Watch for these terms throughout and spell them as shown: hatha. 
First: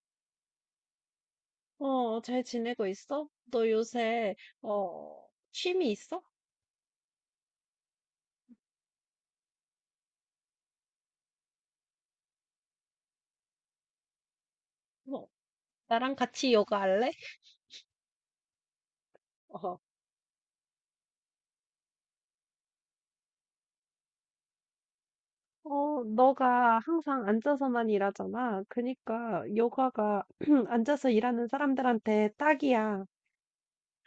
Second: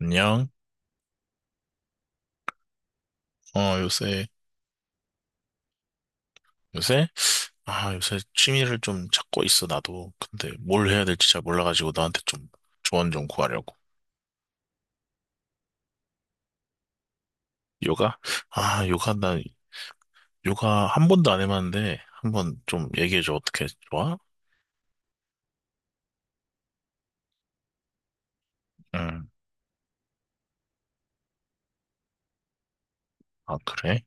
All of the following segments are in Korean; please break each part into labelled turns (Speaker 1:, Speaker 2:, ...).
Speaker 1: 안녕.
Speaker 2: 잘 지내고 있어? 너
Speaker 1: 어, 요새,
Speaker 2: 요새, 취미 있어?
Speaker 1: 요새? 아, 요새 취미를 좀 찾고 있어, 나도. 근데 뭘 해야 될지 잘 몰라가지고 나한테 좀 조언 좀 구하려고.
Speaker 2: 뭐, 나랑 같이 요가 할래?
Speaker 1: 요가? 아, 요가, 나
Speaker 2: 어,
Speaker 1: 요가 한 번도 안 해봤는데, 한 번 좀 얘기해줘. 어떻게 좋아?
Speaker 2: 너가 항상 앉아서만 일하잖아.
Speaker 1: 응.
Speaker 2: 그니까, 요가가 앉아서 일하는 사람들한테 딱이야.
Speaker 1: 아, 그래?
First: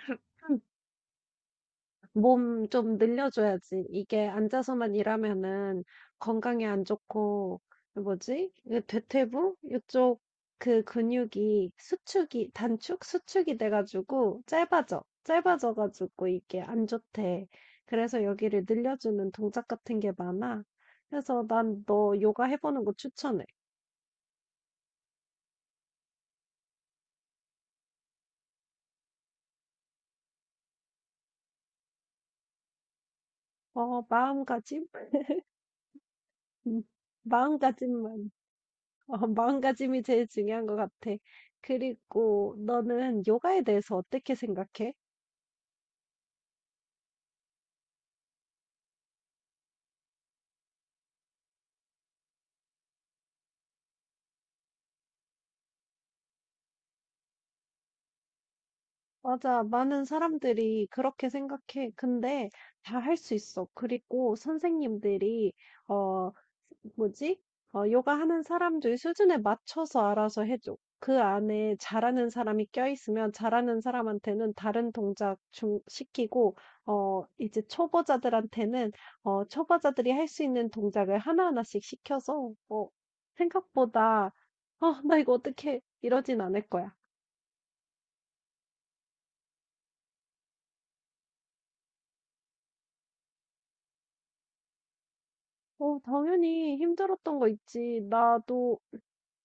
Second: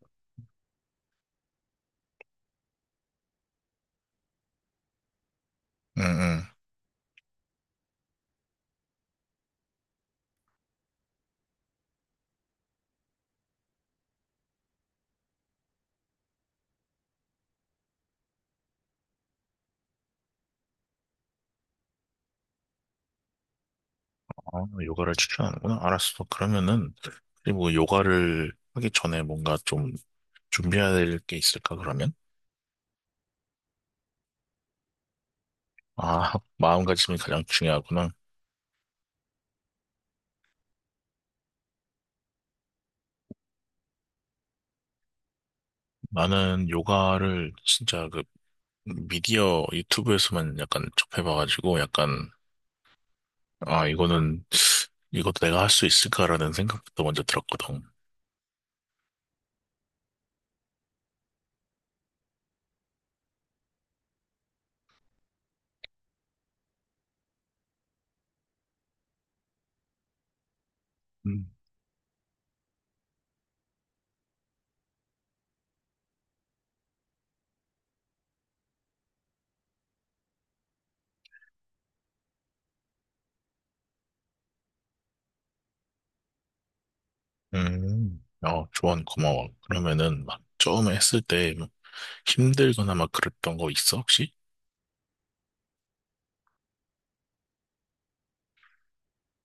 Speaker 2: 몸 좀 늘려줘야지. 이게 앉아서만 일하면은
Speaker 1: 응, 응.
Speaker 2: 건강에 안 좋고, 뭐지? 이 대퇴부? 이쪽 그 근육이 수축이, 단축? 수축이 돼가지고 짧아져. 짧아져가지고 이게 안 좋대. 그래서 여기를 늘려주는 동작 같은 게 많아. 그래서 난 너 요가 해보는 거 추천해.
Speaker 1: 아, 요가를 추천하는구나. 알았어. 그러면은, 그리고 요가를 하기 전에 뭔가 좀 준비해야 될 게 있을까, 그러면?
Speaker 2: 어, 마음가짐?
Speaker 1: 아, 마음가짐이 가장 중요하구나.
Speaker 2: 마음가짐만. 어, 마음가짐이 제일 중요한 것 같아. 그리고 너는 요가에 대해서 어떻게 생각해?
Speaker 1: 나는 요가를 진짜 그 미디어 유튜브에서만 약간 접해봐가지고 약간 아 이거는 이것도 내가 할 수 있을까라는 생각부터 먼저 들었거든.
Speaker 2: 맞아, 많은 사람들이 그렇게 생각해. 근데 다 할 수 있어. 그리고 선생님들이, 어, 뭐지? 요가 하는 사람들 수준에 맞춰서 알아서 해줘. 그
Speaker 1: 음.
Speaker 2: 안에 잘하는 사람이 껴있으면 잘하는 사람한테는 다른 동작 좀 시키고, 이제 초보자들한테는, 초보자들이 할 수 있는 동작을 하나하나씩 시켜서, 생각보다, 어, 나 이거 어떻게 이러진 않을 거야.
Speaker 1: 음. 어, 조언 고마워. 그러면은 막 처음에 했을 때 뭐 힘들거나 막 그랬던 거 있어 혹시?
Speaker 2: 당연히 힘들었던 거 있지. 나도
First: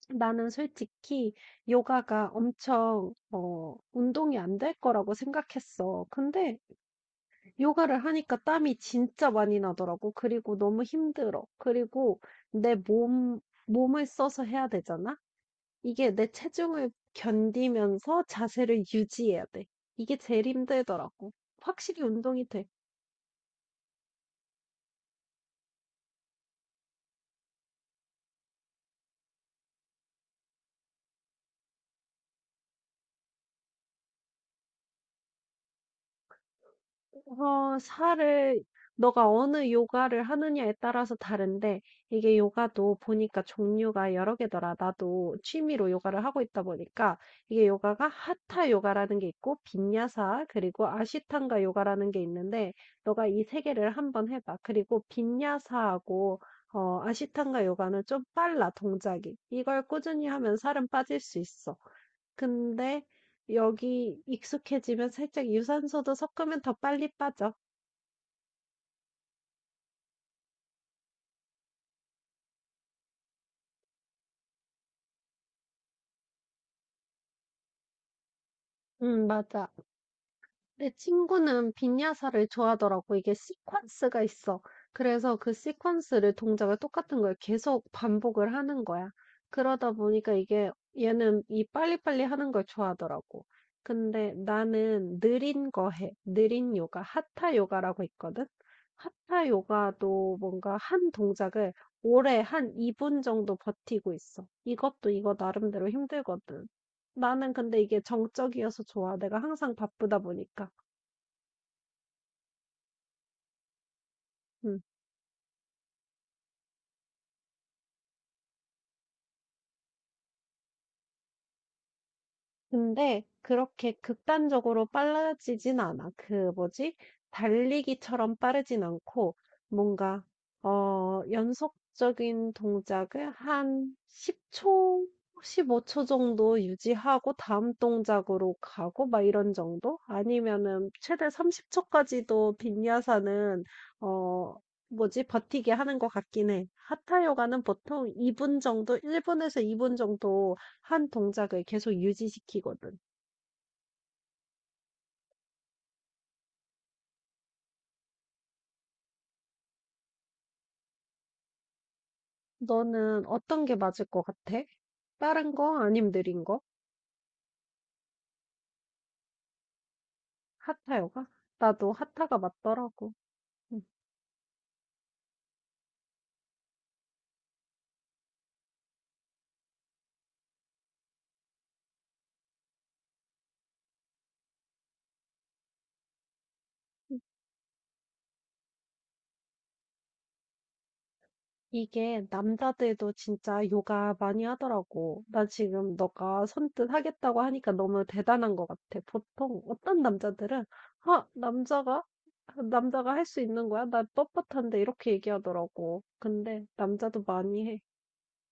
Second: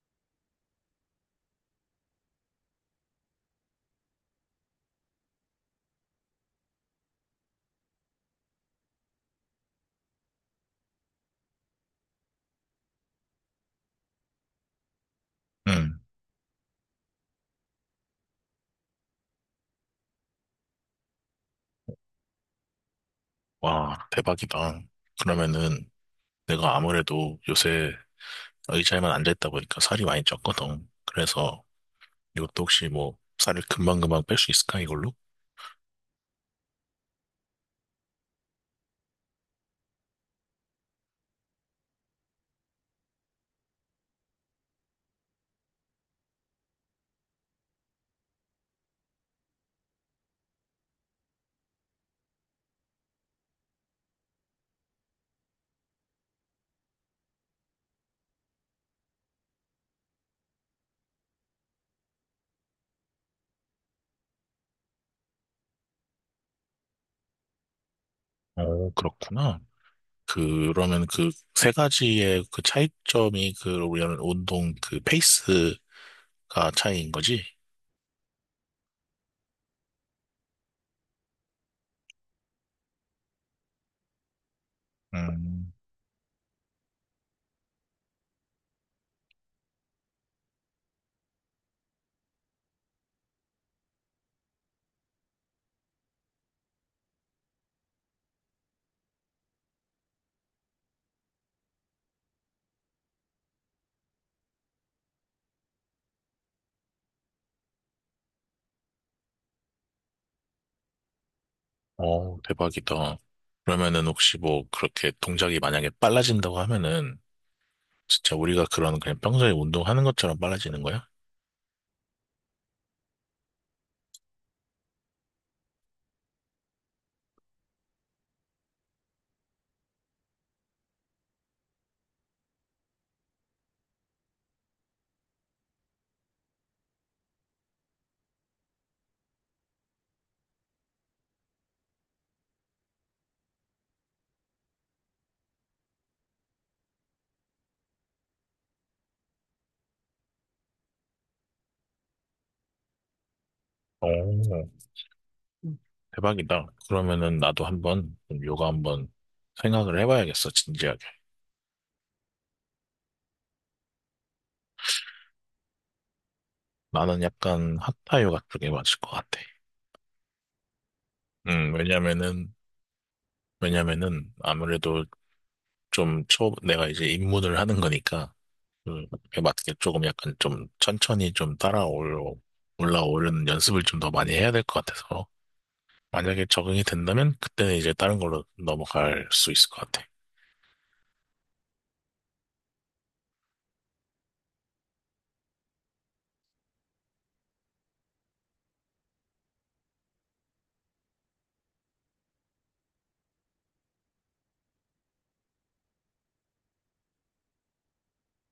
Speaker 2: 나는 솔직히 요가가 엄청 운동이 안 될 거라고 생각했어. 근데 요가를 하니까 땀이 진짜 많이 나더라고. 그리고 너무 힘들어. 그리고 내 몸, 몸을 써서 해야 되잖아?
Speaker 1: 응.
Speaker 2: 이게 내 체중을 견디면서 자세를 유지해야 돼. 이게 제일 힘들더라고. 확실히 운동이 돼.
Speaker 1: 와 대박이다. 그러면은 내가 아무래도 요새 의자에만 앉아있다 보니까 살이 많이 쪘거든. 그래서 이것도 혹시 뭐 살을 금방금방 뺄 수 있을까 이걸로?
Speaker 2: 살을 너가 어느 요가를 하느냐에 따라서 다른데 이게 요가도 보니까 종류가 여러 개더라. 나도 취미로 요가를 하고 있다 보니까 이게 요가가 하타 요가라는 게 있고 빈야사 그리고 아시탄가 요가라는 게 있는데 너가 이 세 개를 한번 해봐. 그리고 빈야사하고 아시탄가 요가는 좀 빨라 동작이. 이걸 꾸준히 하면 살은 빠질 수 있어. 근데 여기 익숙해지면 살짝 유산소도 섞으면 더 빨리 빠져.
Speaker 1: 어, 그렇구나. 그러면 그 세 가지의 그 차이점이 그 우리는 운동 그 페이스가 차이인 거지?
Speaker 2: 맞아. 내 친구는 빈야사를 좋아하더라고. 이게 시퀀스가 있어. 그래서 그
Speaker 1: 음,
Speaker 2: 시퀀스를 동작을 똑같은 걸 계속 반복을 하는 거야. 그러다 보니까 이게 얘는 이 빨리빨리 하는 걸 좋아하더라고. 근데 나는 느린 거 해. 느린 요가, 하타 요가라고 있거든. 하타 요가도 뭔가 한 동작을 오래 한 2분 정도 버티고 있어. 이것도 이거 나름대로 힘들거든. 나는 근데 이게 정적이어서 좋아. 내가 항상 바쁘다 보니까.
Speaker 1: 어, 대박이다. 그러면은 혹시 뭐
Speaker 2: 음.
Speaker 1: 그렇게 동작이 만약에 빨라진다고 하면은 진짜 우리가 그런 그냥 평소에 운동하는 것처럼 빨라지는 거야?
Speaker 2: 근데 그렇게 극단적으로 빨라지진 않아. 그 뭐지? 달리기처럼 빠르진 않고 뭔가 연속적인 동작을 한 10초, 15초 정도 유지하고 다음 동작으로 가고 막 이런 정도? 아니면은 최대 30초까지도 빈야사는 어 뭐지? 버티게 하는 것 같긴 해. 하타 요가는 보통 2분 정도, 1분에서 2분 정도 한 동작을 계속 유지시키거든.
Speaker 1: 오, 대박이다. 그러면은 나도 한번 좀 요가 한번 생각을 해봐야겠어, 진지하게.
Speaker 2: 너는 어떤 게 맞을 것 같아? 빠른 거? 아님 느린 거?
Speaker 1: 나는 약간 hatha 요가 쪽에 맞을 것 같아.
Speaker 2: 하타 요가? 나도 하타가
Speaker 1: 왜냐면은,
Speaker 2: 맞더라고. 응.
Speaker 1: 왜냐면은 아무래도 좀 초, 내가 이제 입문을 하는 거니까, 그에 맞게 조금 약간 좀 천천히 좀 따라올, 올라오는 연습을 좀 더 많이 해야 될 것 같아서. 만약에 적응이 된다면 그때는 이제 다른 걸로 넘어갈 수 있을 것 같아.
Speaker 2: 이게 남자들도 진짜 요가 많이 하더라고. 나 지금 너가 선뜻 하겠다고 하니까 너무 대단한 것 같아. 보통 어떤 남자들은, 아, 남자가? 남자가 할 수 있는 거야? 나 뻣뻣한데 이렇게 얘기하더라고. 근데 남자도 많이 해.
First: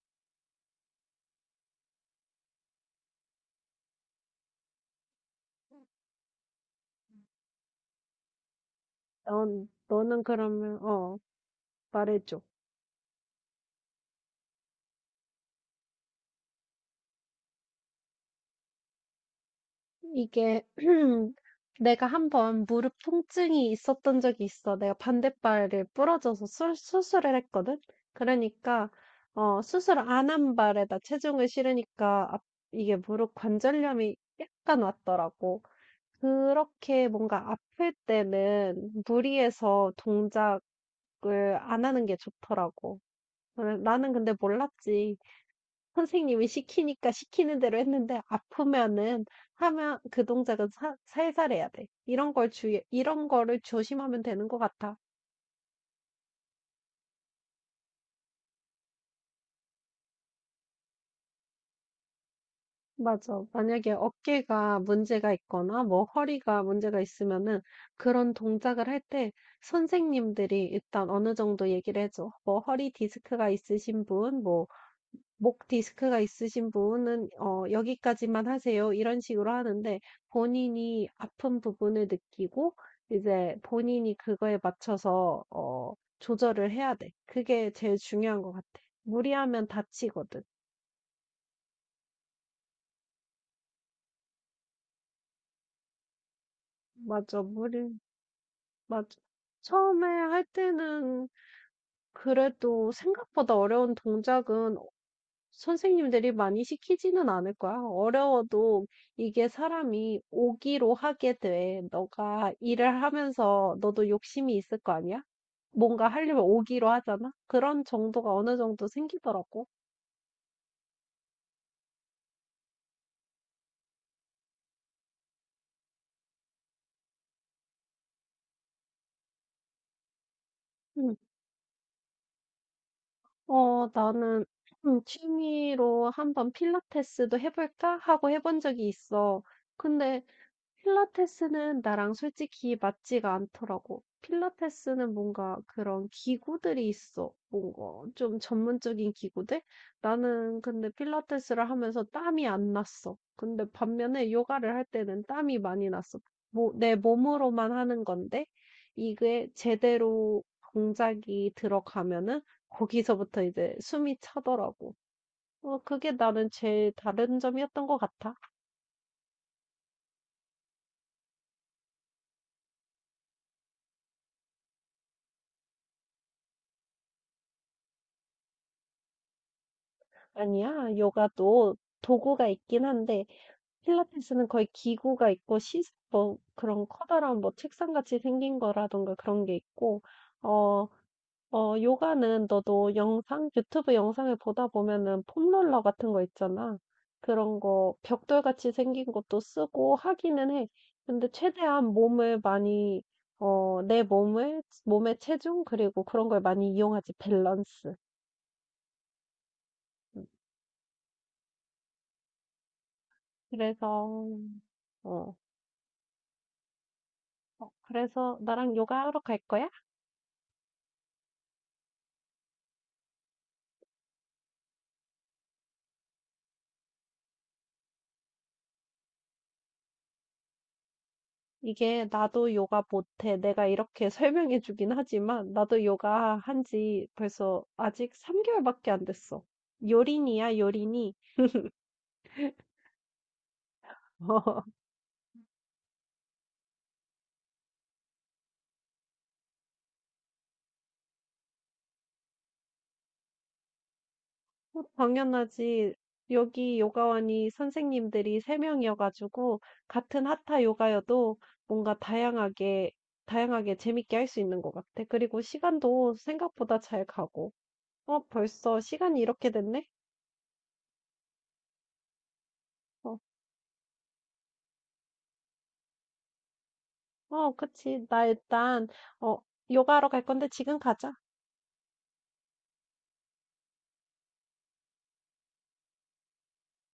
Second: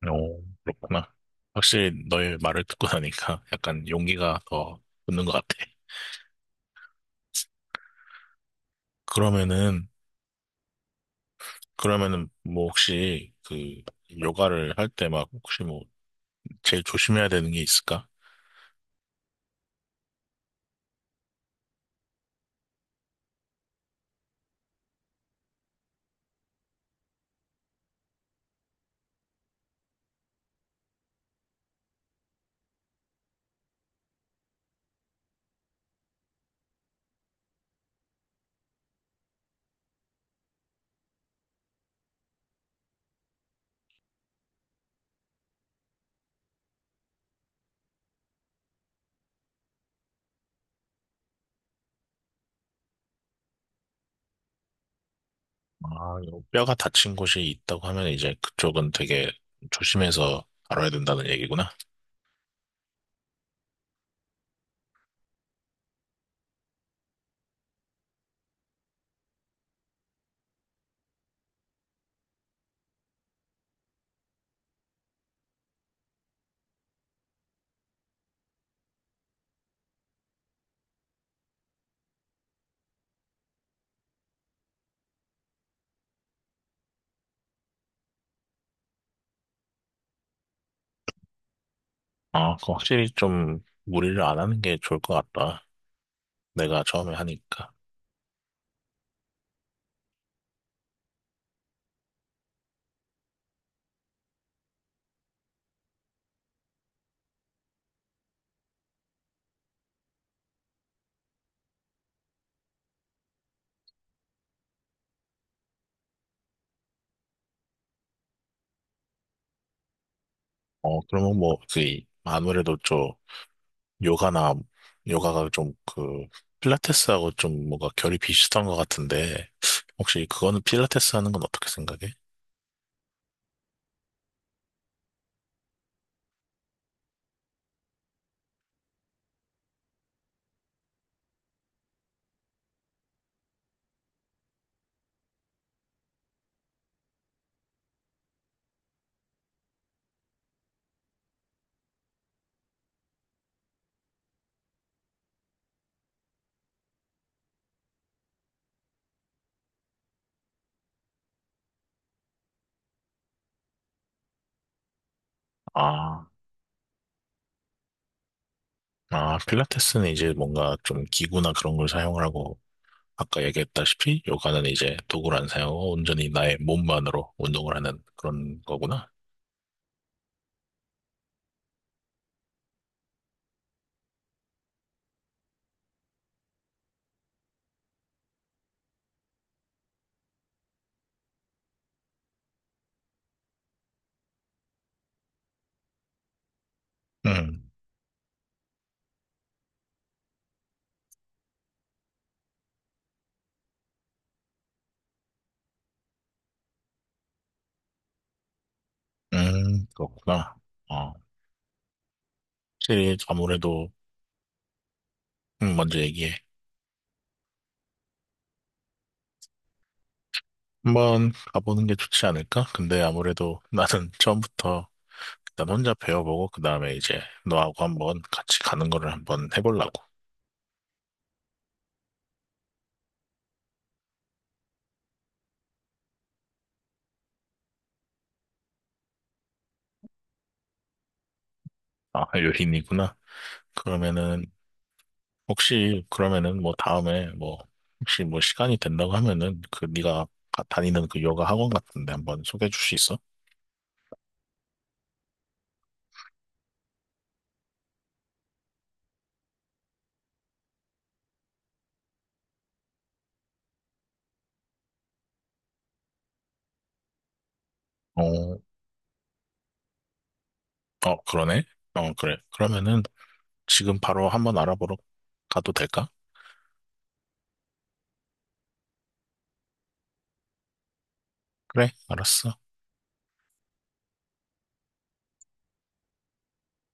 Speaker 1: 오, 그렇구나. 확실히 너의 말을 듣고 나니까 약간 용기가 더 붙는 것 같아.
Speaker 2: 넌,
Speaker 1: 그러면은,
Speaker 2: 너는 그러면,
Speaker 1: 그러면은
Speaker 2: 말해줘.
Speaker 1: 뭐 혹시 그 요가를 할 때 막 혹시 뭐 제일 조심해야 되는 게 있을까?
Speaker 2: 이게 내가 한번 무릎 통증이 있었던 적이 있어. 내가 반대발을 부러져서 수술을 했거든. 그러니까 수술 안 한 발에다 체중을 실으니까 앞- 이게 무릎 관절염이 약간 왔더라고. 그렇게 뭔가 아플 때는 무리해서 동작을 안 하는 게 좋더라고. 나는 근데 몰랐지. 선생님이 시키니까 시키는 대로 했는데 아프면은 하면 그 동작은 살살 해야 돼. 이런 걸 주의, 이런 거를 조심하면 되는 것 같아.
Speaker 1: 아, 요 뼈가 다친 곳이 있다고 하면 이제 그쪽은 되게 조심해서 다뤄야 된다는 얘기구나.
Speaker 2: 맞아. 만약에 어깨가 문제가 있거나 뭐 허리가 문제가 있으면은 그런 동작을 할 때 선생님들이 일단 어느 정도 얘기를 해줘. 뭐 허리 디스크가 있으신 분, 뭐 목 디스크가 있으신 분은 "여기까지만 하세요." 이런 식으로 하는데 본인이 아픈 부분을 느끼고 이제 본인이 그거에 맞춰서 조절을 해야 돼. 그게 제일 중요한 것 같아. 무리하면 다치거든.
Speaker 1: 아, 그 확실히 좀 무리를 안 하는 게 좋을 것 같다. 내가 처음에
Speaker 2: 맞아.
Speaker 1: 하니까.
Speaker 2: 무리 맞아. 처음에 할 때는 그래도 생각보다 어려운 동작은 선생님들이 많이 시키지는 않을 거야. 어려워도 이게 사람이 오기로 하게 돼. 너가 일을 하면서 너도 욕심이 있을 거 아니야? 뭔가 하려면 오기로 하잖아? 그런 정도가 어느 정도 생기더라고.
Speaker 1: 어, 그러면 뭐, 그, 아무래도 좀 요가나, 요가가 좀 그, 필라테스하고 좀 뭔가 결이 비슷한 것 같은데, 혹시 그거는 필라테스
Speaker 2: 음,
Speaker 1: 하는 건 어떻게 생각해?
Speaker 2: 나는 취미로 한번 필라테스도 해볼까? 하고 해본 적이 있어. 근데 필라테스는 나랑 솔직히 맞지가 않더라고. 필라테스는 뭔가 그런 기구들이 있어. 뭔가 좀 전문적인 기구들? 나는 근데 필라테스를 하면서 땀이 안 났어. 근데 반면에 요가를 할 때는 땀이 많이 났어. 뭐, 내 몸으로만 하는 건데, 이게 제대로 동작이 들어가면은 거기서부터 이제 숨이 차더라고. 그게
Speaker 1: 아,
Speaker 2: 나는 제일 다른 점이었던 것 같아.
Speaker 1: 아, 필라테스는 이제 뭔가 좀 기구나 그런 걸 사용을 하고, 아까 얘기했다시피 요가는 이제 도구를 안 사용하고 온전히 나의 몸만으로 운동을 하는 그런 거구나.
Speaker 2: 아니야. 요가도 도구가 있긴 한데 필라테스는 거의 기구가 있고 뭐 그런 커다란 뭐 책상같이 생긴 거라던가 그런 게 있고 어, 요가는 너도 영상, 유튜브 영상을 보다 보면은 폼롤러 같은 거 있잖아. 그런
Speaker 1: 음,
Speaker 2: 거 벽돌같이 생긴 것도 쓰고 하기는 해. 근데 최대한 몸을 많이 내 몸을 몸의 체중 그리고 그런 걸 많이 이용하지 밸런스. 음,
Speaker 1: 그렇구나. 어, 확실히 아무래도,
Speaker 2: 그래서 어.
Speaker 1: 먼저 얘기해.
Speaker 2: 그래서 나랑 요가하러 갈 거야?
Speaker 1: 한번 가보는 게 좋지 않을까? 근데 아무래도 나는 처음부터 일단 혼자 배워보고 그 다음에 이제 너하고 한번 같이 가는 거를 한번 해보려고.
Speaker 2: 이게 나도 요가 못해. 내가 이렇게 설명해 주긴 하지만 나도 요가 한지 벌써 아직 3개월밖에 안 됐어. 요린이야, 요린이.
Speaker 1: 아, 요린이구나. 그러면은 혹시 그러면은 뭐 다음에 뭐 혹시 뭐 시간이 된다고 하면은 그 네가 다니는 그 요가 학원 같은데 한번 소개해 줄 수 있어?
Speaker 2: 당연하지. 여기 요가원이 선생님들이 3명이어가지고 같은 하타 요가여도 뭔가 다양하게, 다양하게 재밌게 할 수 있는 것 같아. 그리고 시간도 생각보다 잘 가고.
Speaker 1: 어,
Speaker 2: 벌써 시간이 이렇게 됐네?
Speaker 1: 어, 그러네. 어, 그래. 그러면은
Speaker 2: 어.
Speaker 1: 지금 바로 한번 알아보러 가도 될까?
Speaker 2: 어 그치. 나 일단 어 요가하러 갈 건데 지금 가자.
Speaker 1: 그래, 알았어.